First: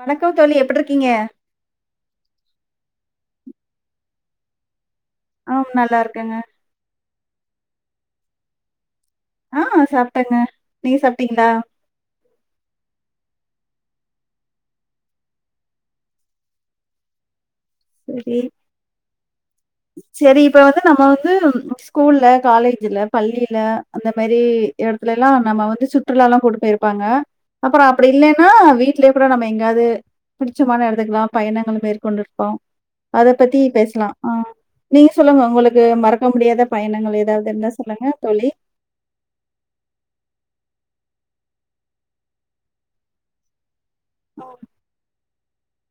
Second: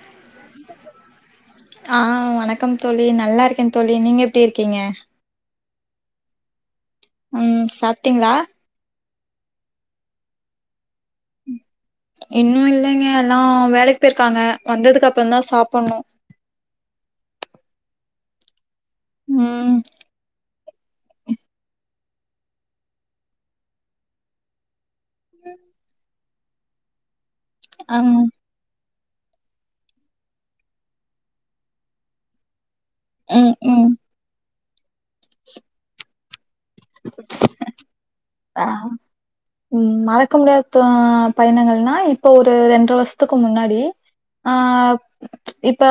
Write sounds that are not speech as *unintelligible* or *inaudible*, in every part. வணக்கம் தோழி எப்டி இருக்கீங்க ஆ வணக்கம் தோழி நல்லாருக்கேன் தோழி நீங்க எப்டி இருக்கீங்க ஆ நல்லா இருக்கேங்க உம் சாப்ட்டீங்களா ஆ சாப்ட்டேங்க நீங்க சாப்ட்டீங்களா இன்னும் இல்லைங்க எல்லா வேலைக் போயிருக்காங்க வந்ததுக்கு அப்றோ தா சாப்டணு செரி ம் செர்ரி இப்ப வந்து நம்ம வந்து ஸ்கூல்ல காலேஜ்ல பள்ளியில அந்த மாரி எடத்துல எல்லா நம்ம வந்து சுற்றுலா லாம் கூட்டு போயிருப்பாங்க அப்றோ அப்டி ம் இல்லைன்னா வீட் பிள்ளைக கூட நம்ம எங்காவ்து புடிச்சமான இடத்துக்கலாம் பயணங்கள் மேற்கொண்டுருப்போம் அத ம் பத்தி ம் பேசலாம் ஆ நீங்க சொல்லுங்க உங்களுக்கு மறக்க முடியாத பயணங்கள் ஏதாவ்து இருந்தா சொல்லுங்க தொழி ஆ ம் மறக்க முடியாத பயணங்கள்னா இப்போ ஒரு ரெண்டுரை வருஷத்துக்கு முன்னாடி ஆ இப்ப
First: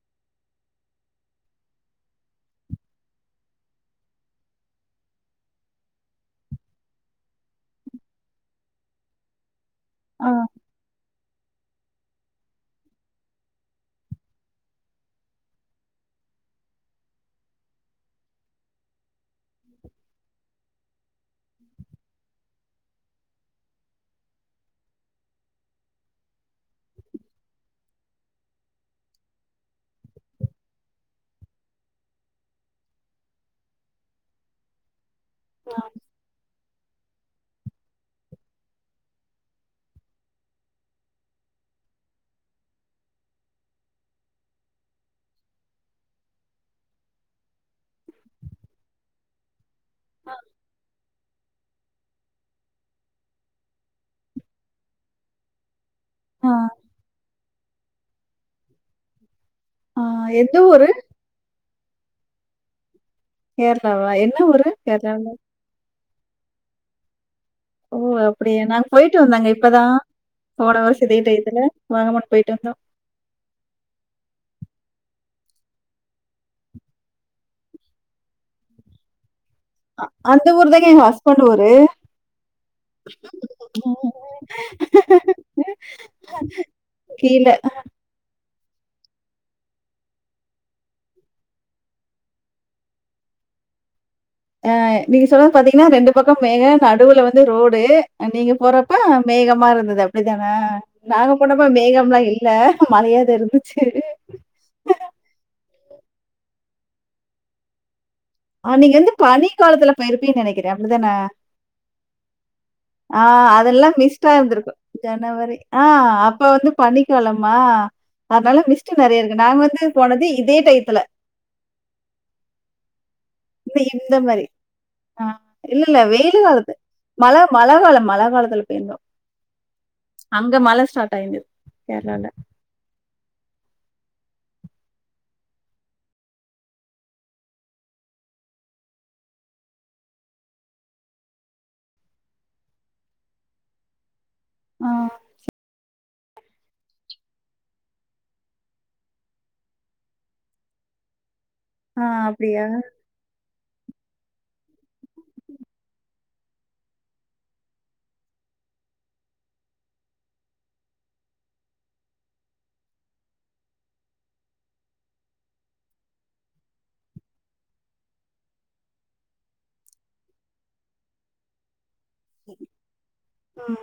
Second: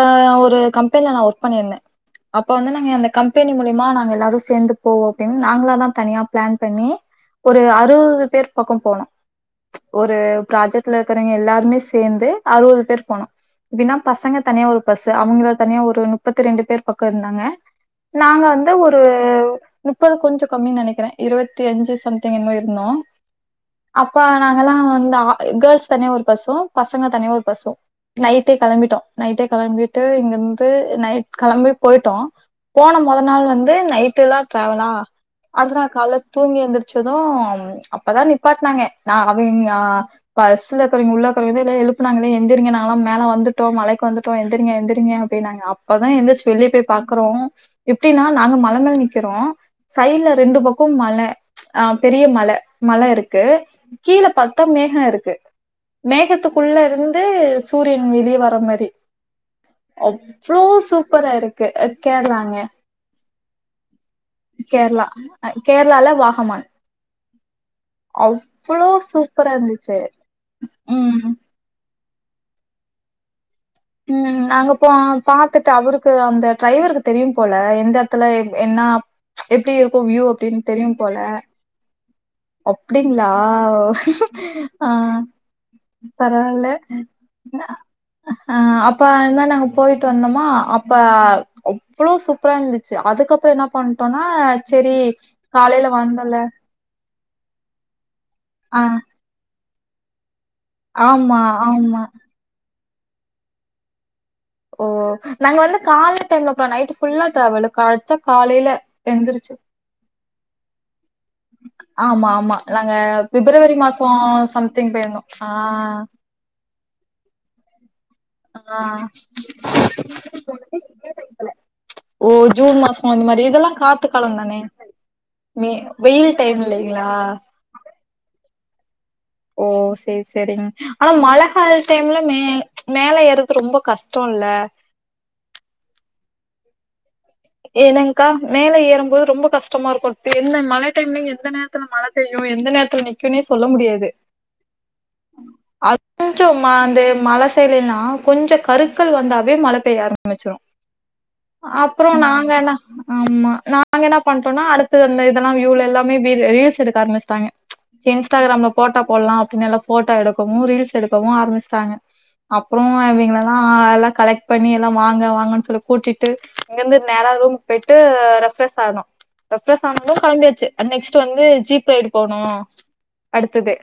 ஒரு கம்பெனில நா ஒர்க் பண்ணிருந்தே அப்போ வந்து நாங்க அந்த கம்பெனி மூலிமா நாங்க எல்லாரு சேந்து போவோ அப்டின்னு நாங்களா தா தனியா பிளான் பண்ணி ஒரு அறுபது பேர் பக்கோ போனோ ஒரு ஆ ப்ராஜெக்ட்ல இருக்கறவங்க எல்லாருமே சேந்து அறுபது பேர் போனோ எப்பிடின்னா பசங்க தனியா ஒரு பஸு அவங்க தனியா ஒரு முப்பத்தி ரெண்டு பேர் பக்கோருந்தாங்க நாங்க வந்து ஒரு முப்பது கொஞ்சோ கம்மின் நெனைக்கிறே இருவத்தி அஞ்சு சம் திங் என்மோ இருந்தோ அப்ப நாங்கல்லா வந்து கேர்ள்ஸ் தனியே ஒரு பஸு பசங்க தனிய ஒரு பஸு நைட்டே கெளம்பிட்டோ நைட்டே கெளம்பிட்டு இங்கருந்து நைட் களம்பி போயிட்டோ போன மொத நாள் வந்து நைட்டெல்லா டிராவலா அடுத்தநாள் கால்ல தூங்கி எழுந்துருச் சது அப்பதா நிப்பாட்னாங்க நா அமைதியா பஸுல இருக்கறவைங்க உள்ள இருக்கறவேங்களே எழுப்புனாங்களே எந்திரங்க நாங்களா மேல வந்துட்டோ மலைக்கு வந்துடோ எந்திரிங்க எந்திரிங்க அப்டினாங்க அப்பதா எந்துருச்சு வெளியே போய் பாக்குறோ எப்டின்னா நாங்க மலமேல நிக்கிறோ சைட்ல ரெண்டு பக்கம் மல ஆ பெரிய மல மலருக்கு கீழே பாத்தா மேகோருக்கு ஆ மேகத்துக்குள்ளருந்து சூரியன் வெளியே வர மாரி ஆ எந்த அவ்ளோ ஊரு சூப்பராருக்கு அ கேரளாங்க கேரளாவா என்ன ஊரு கேரளா அ கேரளால்ல வாகமான் ஓ அப்பிடியா நாங்க அவ்ளோ போயிட்டு வந்தோங்க சூப்பரா இருந்துச்சு இப்பதா போன வருஷோ இதே ம் டையத்துல வாகமான் போயிட்டு வந்தோ ம் நாங்க போ பாத்துட்டோ அவருக்கு அந்த டிரைவருக்கு தெரியும் போல எந்த எடத்துல எ என்னா எப்பிடி இருக்கு வியூ அந்த அப்டின் ஊர் தாங்க தெரியும் எங்க போல ஹஸ்பண்ட் ஊரு. அப்டிங்ளா ஆ பரவால்ல கீழ ஆ அப்ப தா நாங்க போயிட்டு வந்தோம்மா அப்ப அவ்ளோ சூப்பராருந்துச்சு அதுக்கப்புறோ என்னா பண்டோன்னா ஆ நீங்க சொல்றது பாத்தீங்கன்னா ரெண்டு பக்கம் மேகோ நடுவுல வந் து ரோடு அ நீங்க ஆ போறப்ப மேகமாருந்தது அப்பிடித்தானே நாங்க ஆமா போனப்ப ஆமா மேகம்லா இல்ல மலையாதா இருந்துச்சு ஓ நாங்க வந்து கால்ல டைம்ல போல நைட்டு ஃபுல்லா ட்ராவல்லு படுத்து தூ ஆ நீங்க வந்து பனி காலத்து போயிருப்பீங்க நெனைக்கிறே அப்பிடிதான ஆமா ஆமா நாங்க ஆ பிப்ரவரி அதெல்லா மாசம் மிஸ்ட்டாருந்துருக்கு சம்திங் போயிருந்தோம். ஜனவரி ஆ அப்ப வந்து பண்ணிக்காலமா அதனால மிஸ்ட் ஆ. நறையருக்கு நாங்க வந்து போனது இதே டைத்துல ஓ ஜூன் மாசோ அந்த மாரி இதெல்லா இந்த காத்து இந்த மாரி. காலம் தானே ஆ வெயி இல்ல இல்ல வெயில் காலத்து டைமில்லைங்களா மழ மழ காலோ மழ காலத்துல போயிருந்தோ ஓ சேரி அங்க சேரிங்க மழ ஆனா ஸ்டார்ட் மழ ஆயிந்தது கால டைம்ல கேரளால மே மேல ஏற்ரது ரொம்ப கஷ்டோல்ல ஏன்னங்கா மேல ஏறும்போது ரொம்ப கஷ்டமாருக்கு என்ன மழ டைம்ல நீங்க எந்த நேரத் துல மழை பெய்யு எந்த நேரத்துல நிக்குன்னே சொல்ல முடியாது ஆ ஆ கொஞ்சோ மா அந்த மழ சைட்லேல்லா கொஞ்சோ கருக்கள் வந்தாவே மழ பெய்ய ஆரம்மிச்சுரு ஆ அப்புறோ நாங்க அப்டியா என்னா நாங்க என்னா பண்டேன்னா அடுத்தது அந்த இதெல்லா வியூலெல்லாமே வீ ரீல்ஸ் எடுக்க ஆரம்பிச்சட்டாங்க சே இன்ஸ்டாகிராம்ல ஃபோட்டோ போட்லா அப்டின் நல்லா ஃபோட்டோ எடுக்கவு ரீல்ஸ் எடுக்கவு ஆரம்பிச்ட்டாங்க அப்றோ இவிங்ளல்லா எல்லா கலெக்ட் பண்ணி எல்லா வாங்க வாங்கன் சொல்லி கூட்டிட்டு இங்கெருந்து நேரா ரூம் போய்ட்டு ரெஃப் ஃப்ரெஷ் ஆனோ ரெஃப் ஃப்ரெஷ் ஆனது கெளம்பியாச்சு அன்ட் நெக்ஸ்ட்டு வந்து ஜீப் ரைடு போனு அடுத்தது ம்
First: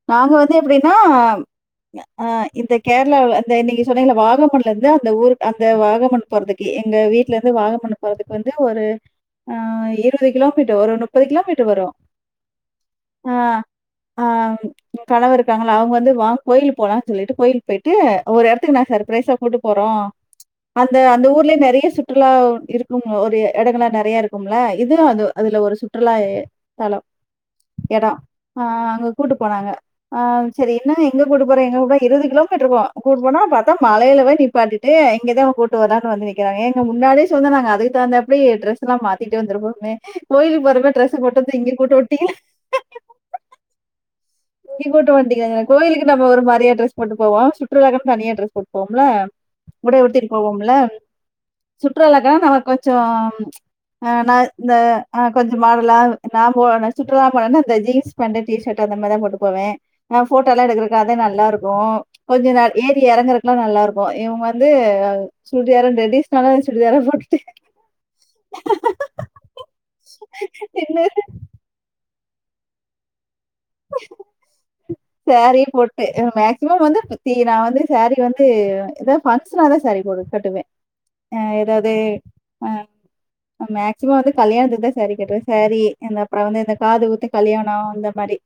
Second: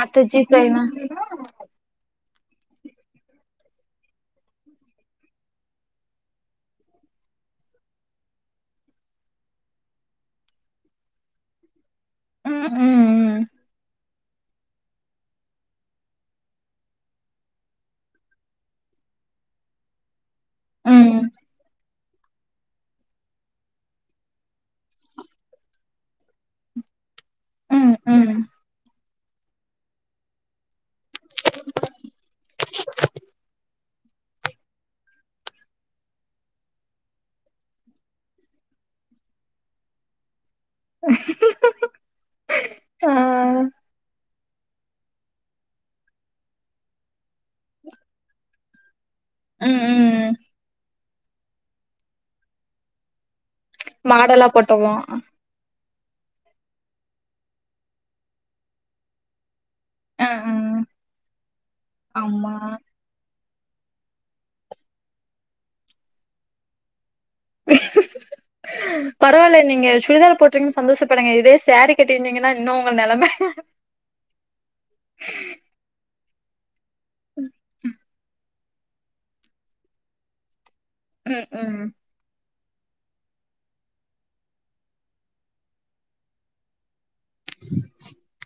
அடுத்த நாங்க வந்து ஜீப் ரைடுனா எப்டின்னா ஆ இந்த கேர்ளாவ்ல அந்த நீங்க சொன்னீங்கல வாகமன்லந்து அந்த ஊரு அந்த வாகமன் போறதுக்கு எங்க வீட்லந்து வாகமன் போறதுக்கு வந்து ஒரு ஆ இருவது கிலோமீட்டர் ஒரு முப்பது கிலோமீட்டர் வரு ம் ஆ ம் ஆ எ கணவர் இருக்காங்கள அவுங்க வந்து வா கோயிலுக் போலான் சொல்லிட்டு கோய்லுக்கு போய்ட்டு ஒரு எடத்துக்கு நா சர்ப்ரைஸா கூட்டு போறோ அந்த ம் அந்த ஊர்லயே நறயா சு ற்றுலா இருக்கு ஒரு எடங்கள்லா நறைய இருக்கும்ல இது அது அதுல ஒரு சுற்றுலா தளோ ம் எடோ ம் ம் ஆ அங்க கூட்டு போனாங்க ஆ செரி என்ன எங்க கூட்டு போற எங்க கூட்ட இருவது கிலோ மீட்ருக்கு கூட்னு போனா பாத்தா மலைல போய் நிப்பாட்டி ட்டு இங்க தா கூட்டு வர்லான் வந்து நிக்கிறாங்க ஏங்க முன்னாடியே சொல்லிந்தா நாங்க அதுக்கு தகுந்தாப்டி ட்ரெஸ்லா மாத்திட்டு வந்துருப்போமே கோயிலுக்கு போற மாரி டிரெஸ்ஸு போட்டு வந்தா இங்க கூட்டு வன்ட்டீங்ளே ஆ இப்டி போட்டு வன்ட்டீங்கங்க கோயிலுக்குன் நம்ம ஒரு மாரியா டிரெஸ் போட்டு போவோ சுற்றுலாக்குன் தனியா டிரஸ் போட் போம்ல ம் உட உடுத்திட்டு ம் போவம்ல சுற்றுலாக்கலா நம்ம கொஞ்சொ ஆ ந மாடெல்லா இந்த போட்டோமோ ஆ கொஞ்சொ மாடலா நா போனா சுற்றுலா போனன்னா இந்த ஜீன்ஸ் பேண்ட்டு டீ ஷர்ட்டு அந்த மார்தா போட்டு போவே நா அ அ ஃபோட்டோல்லா எடுக்றக்கு அதே நல்லாருக்கு கொஞ்ச ஆமா நா ஏ றி எறங்றக்லா நல்லாருக்கு இவுங்க வந்து சுடிதாரு டெடிஷ்னலான சுடிதார போட்டு பரவால்ல நீங்க சுடிதார் போட்றீங்கன் இல்ல சந்தோஷப்படுங்க இதே ஸாரி கட்டிருந்தீங்கன்னா இன்னு உங்க நெலம ஸாரியு போட்டு மேக்சிமம் வந்து *unintelligible* நா வந்து ஸாரி வந்து எதா பங்க்ஷனாதா ஸாரி போடு கட்டுவே ம் ஆ ம் எதாவ்து ஆ நா மேக்சிமம் வந்து கல்யாணத்துக்கு தா ஸாரி கட்டுவே ஸாரி அந்த அப்றோ வந்து இந்த காது குத்து கல்யாணோ இந்த மாரி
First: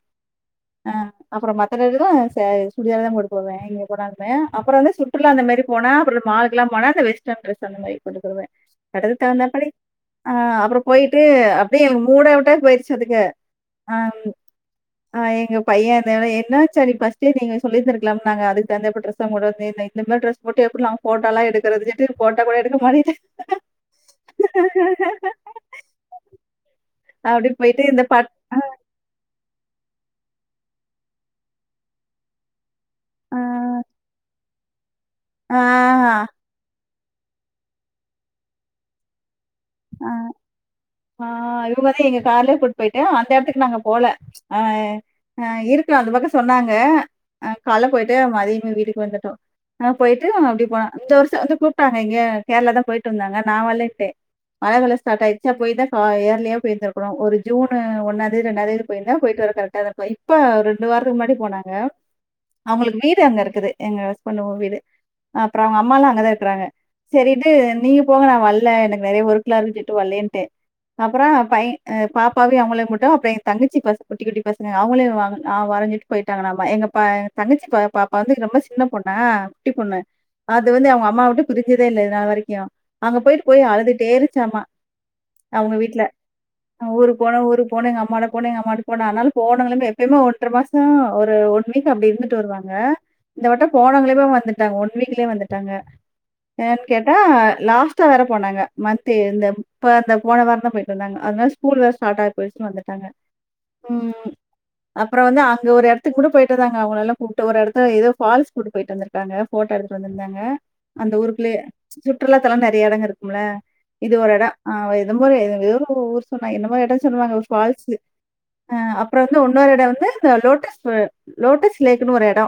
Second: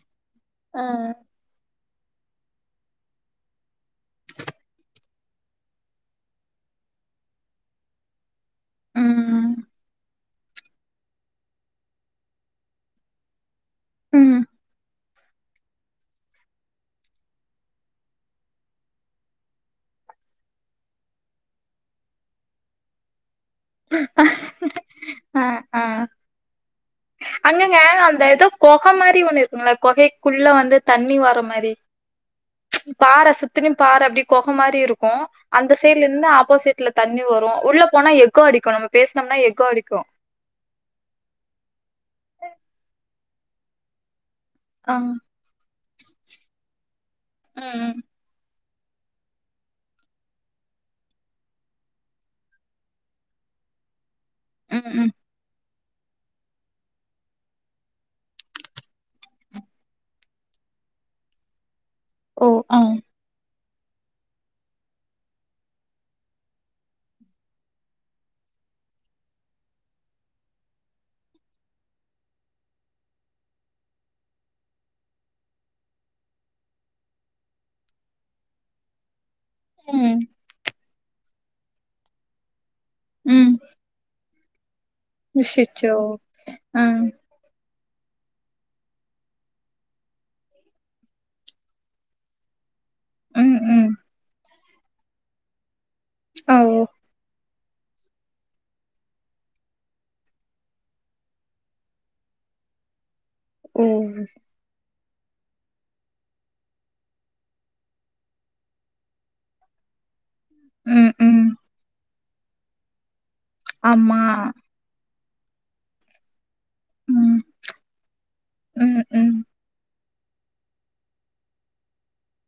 ஆ அப்றோ மத்த நேரத்துலா சே சுடிதார் தா போட்டு போவே எங்க போனாலுமே அப்றோ வந்து சுற்றுலா அந்த மாரி போனா அப்றோ மாலுக்லா போனா அந்த வெஸ்டர்ன் ட்ரெஸ் அந்த மாரி போட்டு போவே எடத்துக்கு தகுந்த ம் மாரி ஆ அப்றோ போய்ட்டு அப்டியே எனக் மூட்டவுட்டாய் போய்ருச்சு பாத்துங்க ஆ ம் ஆ எங்க பையே வந்தோன்னே என்னா ஆச்சா நீ ஃபர்ஸ்ட்டே நீங்க சொல்லி இருந்திருக்லாம்ல நாங்க அதுக் தகுந்தாப்ல டிரெஸ்லா போட்டுவந்தே இந்த மார் டிரெஸ் போட்டு‌ எப்டி நாங்க ஃபோட்டோலா எடுக்றதுன்னுட்டு ஃபோட்டோ கூட எடுக்க மாட்டே டா ஆ ஆ அப்டி அங்கங்க போயிட்டு இந்த அந்த பட் எதோ கொக மாரி ஒண்ணு இருக்கும்ல கொகைக்குள்ள வந்து தண்ணி வர மாரி பாற ஆ சுத்தினு பாற அப்டி கொக மாரி இருக்கு ஆ அந்த சைட்லருந்து ஆப்போசிட்ல தண்ணி வரு உள்ள போனா எக்கோ அடிக்கு நம்ம பேசுனம்னா எக்கோ அடிக்கு ஆ ஆ இவுங்கதா எங்க கார்லயே கூட் போய்ட்டு அந்த எடத்துக்கு நாங்க போல ஆ ஆ இருக்ல அந்த பக்கோ சொன்னாங்க அ கால்ல ம் போய்ட்டு மதியமே வீட்டுக்கு வந்துட்டோ ஆ போய்ட்டு அப்டி போன இந்த வர்ஷோ வந்து கூப்ட்டாங்க எங்கியோ கேர்ளா தா போய்ட்டு வந்தாங்க நா வர்லேன்ட்டே மழ ம் ம் காலோ ம் ஸ்டார்ட் ஆய்ருச்சா போய் தா ஆ ஏர்லியா போய்ருந்துருக்கனு ஒரு ஜூனு ஒன்னாந்தேதி ரெண்டாந்தேதி போயிர்ந்தா போய்ட்டு வர கரெக்ட்டாருந்துருக்கு இ ப்போ ஒரு ரெண்டு வாரத்துக்கு முன்னாடி போனாங்க ஓ ஆ அவுங்களுக்கு வீடு அங்க இருக்குது எங்க அஸ்பண்டு வீடு அப்புறோ அவங்க அம்மால்லா அங்கதா இருக்கறாங்க சரிட்டு நீங்க போங்க நா வல்ல எனக்கு நெறைய ஊர்க்குலா வந்துட்டு வர்லேன்ட்ட அப்புறோ பையன் பாப்பாவ அவங்கள மட்டு அப்புற என் தங்கச்சி பசங் குட்டி குட்டி பசங்க அவங்கள வாங் வரஞ்சிட் போயிட்டாங்க நாம எங்க த தங்கச்சி பாப் பாப்பா வந்து ரொம்ப சின்ன பொண்ணா குட்டி பொண்ணு ம் அது வந்து அவங்க அம்மாவுட்டு பிரிஞ்சிதே இல்ல இன்ன வரைக்கு அங்க போயிட்டு ம் போய் அழுதுட் ச்ச மா அவங்க அச்சச்சோ வீட்ல ஆ ஊருக்கு போன ஊருக் போனு அம்மாட்ட போனு அம்மாகிட்ட அனால போனங்குமே எப்பயுமே ஒன்றரை மாசோ ஒரு ஒன் வீக் அப்டி இருந்துட்டு வருவாங்க இந்த ம் வட்ட ம் போனதுமே வந்துட்டாங்க ஒன் வீக்லயே வந்துட்டாங்க ஆ ஓ ஏன்னு கேட்டா லாஸ்ட் ட்டு வற போனாங்க இன்னான் தெர்ல போன வாரந்தா போயிட்டு வந்தாங்க அதுனிரி ஸ்கூல் வேற ஸ்டார்ட் ஆகி போய்ச்சுனு வந்துட்டாங்க ஓ ம் அப்புறோ வந்து அங்க ஒரு எடத்துக்கு கூட போயிட்டு வந்தாங்களல்ல கூப்பிட்டு ஒரு எடத்து ஏதோ ஃபால்ஸ் கூட போயிட்டு வந்துருக்காங்க போட்டோ எடுத் வந்துருந்தாங்க அந்த ம் ம் ஊருக்குள்ளயே சுற்றுலாத்தலோ நெறைய எடோ இருக்கும்ல இது ஆமா ஒரு எடோ ஆ எதுமே ஊரு சொன்னா என்னமோ ஒரு எடோ சொல்லுவாங்க ம் ஃபால்ஸ்சு ம் அப்புறோ ம் வந்து உன்னொரு எடோ வந்து இந்த லோட்டஸ் லோட்டஸ் லேக்குன்னு ஒரு எடோ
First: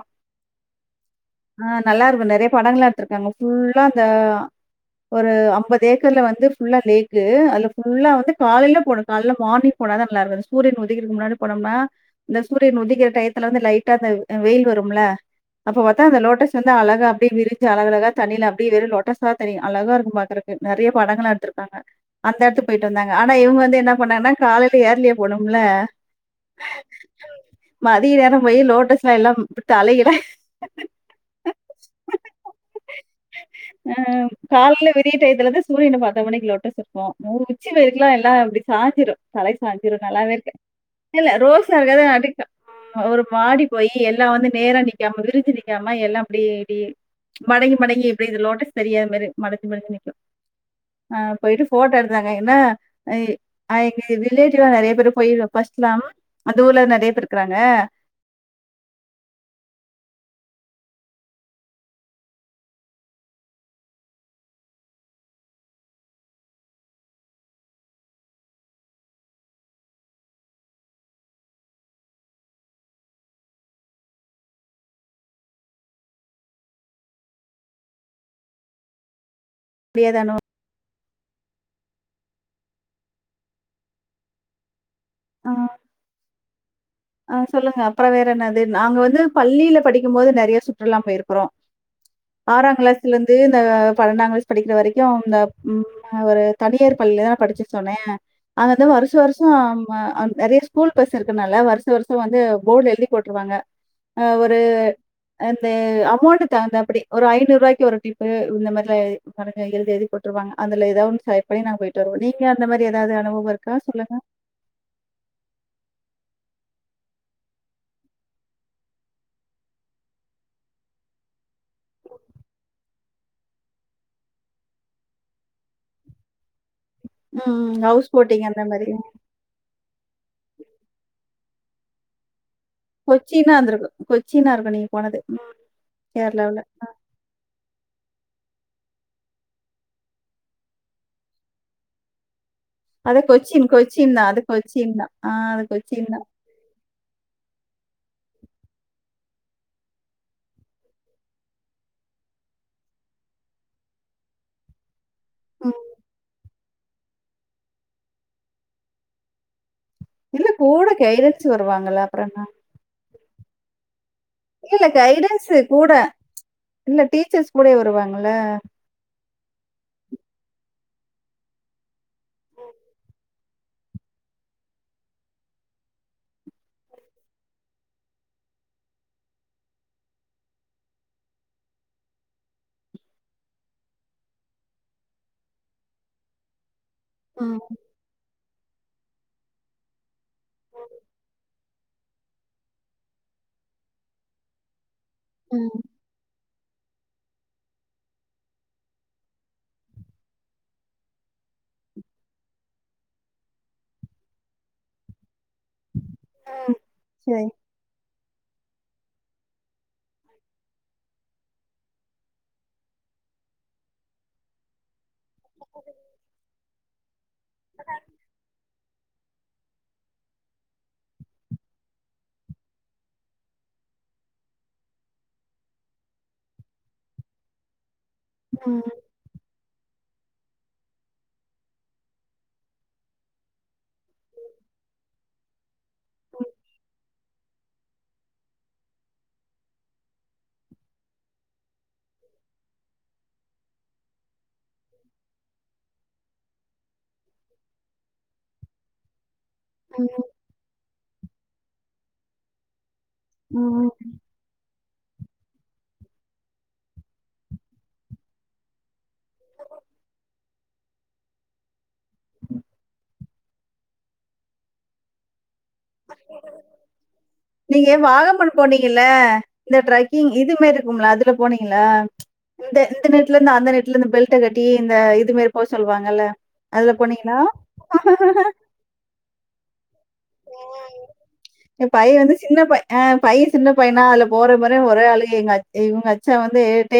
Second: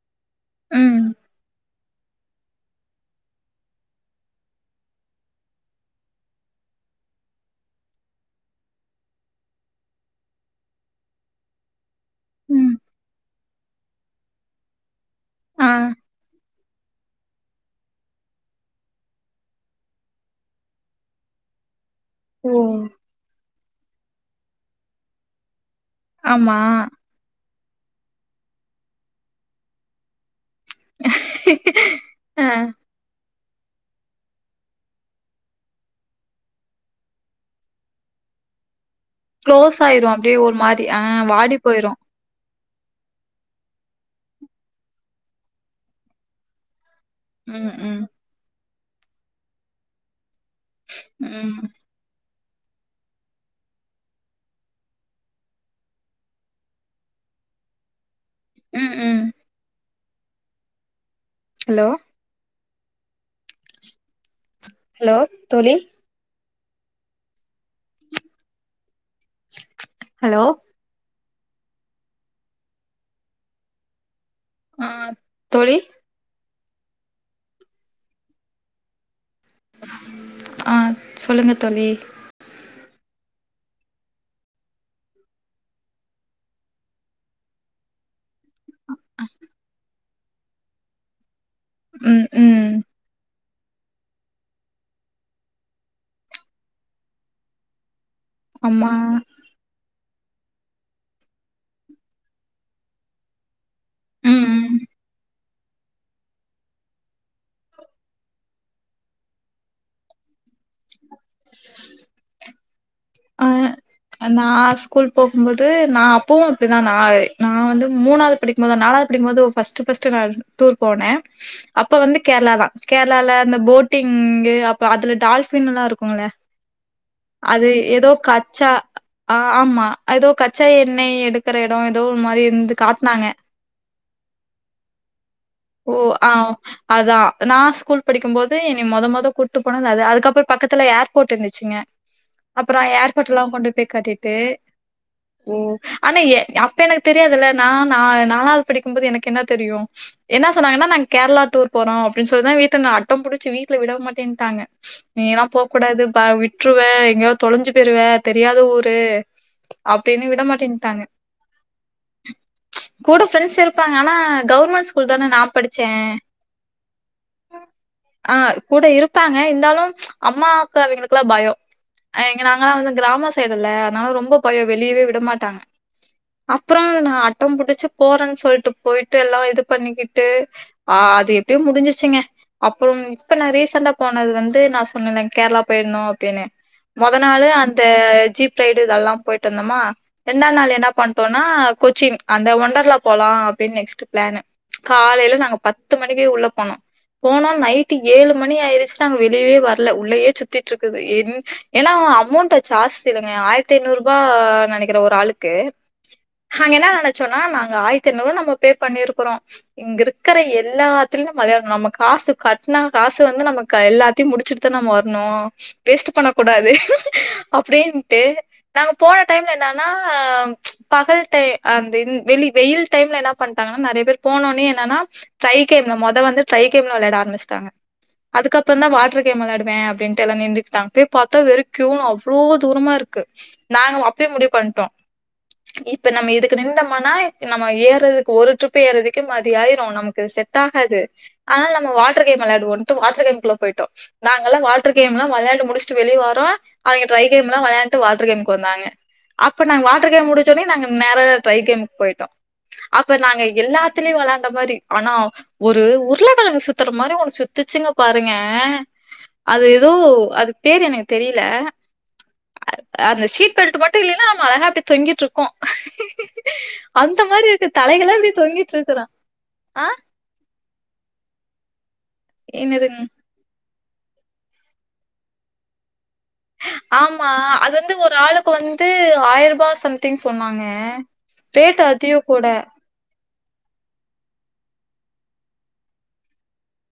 ம் ஆ நல்லா இருக்கு நெறைய படங்ளா எத்துருக்காங்க ஃபுல்லா அந்த ஒரு அம்பது கீல வந்து ஃபுல்லா லேக்கு அதுல ஃபுல்லா வந்து காலைல போனோ காலைல மார்னிங் போனா தா நல்லா இரு சூரியன் உதிக்கிறதுக்கு முன்னாடி போனோம்னா இந்த ம் சூரியன் உதிக்கிற டயத்துல வந்து லைட்டா அந்த வெயில் வரும்ல ஆ அப்ப பாத்தா அந்த லோட்டஸ் வந்து அழகா அப்டியே விரிச்சு அழகழகா தண்ணில அப்டியே வெறு லோட்டஸா தெரியு அழகா இருக்கு பாக்குறப்ப நெறைய படங்கள்ளா எடுத்திருக்காங்க அந்த ஓ எடத்துக்கு போயிட்டு வந்தாங்க ஆனா இவங்க வந்து என்ன பண்ணாங்கன்னா காலையில ஏர்லைன் போனும்ல ஆமா மதிய நேரோ போயி லோட்டஸ் எல்லா தலைகீழ ஆ ஆ காலைல வெரிய இதுலதா சூரியன் பத்த மணிக்கு பாத்தா லோட்டஸ் இருக்கு உச்சி வெயில்லல்லா அப்டியே சாஞ்சிரு தலை க்ளோஸ் சாஞ்சிரு ஆயிரு நல்லாவே அப்டியே இருக்கா ஒரு மாரி ஆ இல்ல வாடி ரோஸ் போயிரு இருக்கதா நடிக்க ஒரு வாடி போயி எல்லாமே நேரா நிக்காம விரிஞ்சு நிக்காம எல்லா அப்டி இப்டி ம் மடங்கி ம் மடங்கி இப்டி லோட்டஸ் தெரியா மாரி மடச்சு மடச் ஆ ம் போயிட்டு ஃபோட்டோ எடு ங்க ஏன்னா எங்க ரிலேட்டிவ்ல நெறைய பேரு பேசலாம அந்த ஊர்ல நெறைய பேருக்குறாங்க ம் ம் ஹலோ ஹலோ தோழி ஹலோ ஆ தோழி முடியாதானு ஆ சொல்லுங்க தோழி ஆ ஆ சொல்லுங்க அப்புறோ வேற என்னது நாங்க வந்து பள்ளியில படிக்கும்போது நெறைய சுற்றுல்லா போயிருக்குறோ ம் ம் ஆறாங்கிளாஸ்ல இருந்து இந்த பன்னண்டா கிளாஸ் படிக்கிற வரைக்கு இந்த நா ஒரு தனியார் பள்ளிலதானா படிச்சுட்ருந்தே அங்க வந்து ஆமா வருஷ வருஷோ அது நெறய ஸ்கூல் பஸ் இருக்குனல வருஷ் ஷ வருஷோ வந்து போர்ட்ல எழுதி போட்டுருவாங்க அ ம் ஒரு ம் அந்த அமௌண்ட் தகுந்தாப்டி ஒரு ஐநூறு ரூவாய்க்கு ஒரு டிப்பு இந்த மாரில்லா எ கணக்கா எழுதி எழுதி போட் ருவாங்க அதுல ஏதாவது ஒன் செலக்ட் பண்ணி நாங்க போயிட்டு வருவோ நீங்க அந்த மாரி ஏதாவுது அனுப் ஆ அன்னாஸ்க் ஸ்கூல் போகுபோது நா அப்பவு இப்டிதா நா நா வந்து மூனாவுது படிக்கு போது நாலாவுது படிக்குபோது ஃபஸ்ட்டு ஃபஸ்ட்டு நான் டூர் போனே அப்ப வந்து கேர்ளா தா கேர்ளால அந்த போட்டிங்கு அப்ப அதுல டால்பின்ல்லா இருக்கூல ம் ஹவுஸ் போட்டிங் அந்த கச்சா மாரி ஆ ஆமா ஏதோ கச்சா எண்ணெய் எடுக்கிற எடோ ஏதோ ஒரு மாரி இருந்து காட்னாங்க கொச்சின்னா இருந்துருக்கு கொச்சின்னா இருக்கு நீங்க போனது ஓ ஆவ் கேரளாவுல. அதா நா ஸ்கூல் படிக்குபோது என்னய மொத மொத கூட்டு போனது அது அதுக்கப்றோ பக்கத்துல ஏர்போர்ட் இருந்துச்சுங்க அப்றோ அது ஏர்போர்ட்லா கொச்சின் கொண்டு போய் கொச்சின் தான். கட்டிட்டு அது கொச்சின் தான். ஆ ஓ அது கொச்சின் ஆனா தான். ஏ அப் ப எனக்கு தெரியாதுல நா நாலாவுது படிக்குபோது எனக்கு என்ன தெரியு என்ன சொன்னாங்கன்னா நாங்க கேர்ளா டூர் போறோ அப்டின்னு சொல்லிதா வீட்ல அடம் புடிச்சு வீட்ல விட மாட்டேன்ட்டாங்க நீலா ம். போக்கூடாது பா விட்டுருவ எங்காயது தொலஞ்சு போய்ருவே தெரியாத ஊரு அப்டின்னு விட இல்ல கூட மாட்டேன்ட்டாங்க கைடன்ஸ் வருவாங்கல்ல அப்புறம் என்ன கூட ஃப்ரெண்ட்ஸ் இருப்பாங்க ஆனா இல்ல கவர்மெண்ட்ஸ் கூல் தானே நா கைடன்ஸ் படிச்சே கூட இல்ல டீச்சர்ஸ் கூடயே வருவாங்கல்ல ஆ கூட இருக் காங்க இருந்தாலு அம்மா அப்பா அவிங்களுக்ல்லா பயோ எங் நாங்லா வந்து கிராம சைடு இல்ல அதனால ரொம்ப பயோ வெளியவே விடமாட்டாங்க அப்றோ நா அடம் புடுச்சு போறன் சொல்ட்டு போயிட்டு எல்லா இது பண்ணிக்கிட்டு ஆ அது எப்பயோ முடிஞ்சிருச்சுங்க அப்புறம் இப்ப நா ரீசண்டா போனது வந்து நா சொன்னேலங் கேர்ளா போயிருந்தோ அப்டின்னு மொத நாளு ம், அந்த ஜீப் ரைடு இதெல்லா போயிட்டு வந்தோமா ரெண்டாவுது நாள் என்ன பண்டோனா கொச்சின் அந்த வொண்டர்லா போலா அப்டின் நெக்ஸ்ட் பிளானு காலைல நாங்க ம். பத்து மணிக்கு உள்ள போனோ போனோ நைட்டு் ஏழு மணி ஆயிருச்சு நாங்க வெளியவே வர்ல உள்ளயே சுத்திட்டு இருக்குது என் ஏனா அமௌண்ட் ஜாஸ்தி இல்லைங்க ஆயிரத்தி ஐந்நூறு ரூபா நெனக்கிறே ஒரு ஆளுக்கு ஹாங்க ம், என்ன நெனச்சோன்னா சரி. நாங்க ஆயிரத்தி ஐநூறுவா நம்ம பே பண்ணிருக்குறோ இங்க இருக்குற எல்லாத்துலயு நம்ம வெளயானு நம்ம காசு கட்ன காசு வந்து நமக்கு எல்லாத் தி முடிச்சுட்டு தா வரணு வேஸ்ட் பண்ண கூடாது அப்டீன்ட்டு நாங்க போன டைம்ல என்னானா பகல் டைய் அந்த இந் வெளி வெயில் டைம்ல என்ன பண்டாங்கனும் நெறய பேர் போனோனே என்னானா ட்ரை கேம்ல மொத வந்து ட்ரை கேம்ல வெளயாட ஆரம்பிச்சுட்டாங்க அதுக்கப்றந்தா வாட்ருக் கேம் வெளாடுவே அப்டின்ட்டு எல்லா நின்டுக்கிட்டாங் பேய் பாத்த வெறு கியூனு அவ்ளோ தூரமா இருக்கு நாங்க அப்பயே முடிவு பண்ட்டோ இப்ப நம்ம இதுக்கு நின்டம்மானா நம்ம ஏறதுக்கு ஒரு ட்ரிப் ஏறதுக் கு மதியாயிரு நமக்கு இது செட் ஆகாது அதனால நம்ம வாட்ரு கேம் வெளயாடுவோன்டு வாட்ரு கேம்க்குள்ள போய்ட்டோ நாங்கல்லா வாட்ரு கேம்லா வெளயாண்டு முடிச்ட்டு வெளிய வரோ அவிங்க ட்ரை கேம்லா வெளயாண்ட்டு வாட்ரு கேமுக்கு வந்தாங்க அப்ப நாங் வாட்ரு கேம் முடிச்சோனே நாங்க நேரா ட்ரை கேமுக்கு போய்ட்டோ அப்ப நாங்க எல்லா ம். த்லயு வெளாண்ட மாரி ஆனாவ் ஒரு உருளக்கெழங்கு சுத்துற மாரி ஒன்னு சுத்துச்சுங்க பாருங்க அது எதோ அதுக் பேரு எனக்கு தெரில அந்த சீட் பெல்ட்டு மட்டு இல்லினா நம்ம அழகா அப்டி தொங்கிட்டுக்கு அந்த மாரி இருக்கு நீங்க தலைகள்லா இப்டி தொங்கிட்ருக்குதா ஆ இதுமாரி இருக்கும்ல அதுல போனீங்ளா இந்த என்னதுங் இந்த நெ ட்ல இருந்து அந்த நெட்ல இருந்து பெல்ட கட்டி இந்த இதுமாரி போக சொல்லுவாங்கள்ல ஆமா அது வந்து ஒரு ஆளுக்கு வந் து ஆயரூபா சம்திங் சொன்னாங்க ம். ரேட்டு அதிகோகூட ஆ பைய சின்ன பையனா அதுல போற போற ஒரே அழுக எங்க இவுங்க அச்சா வந்து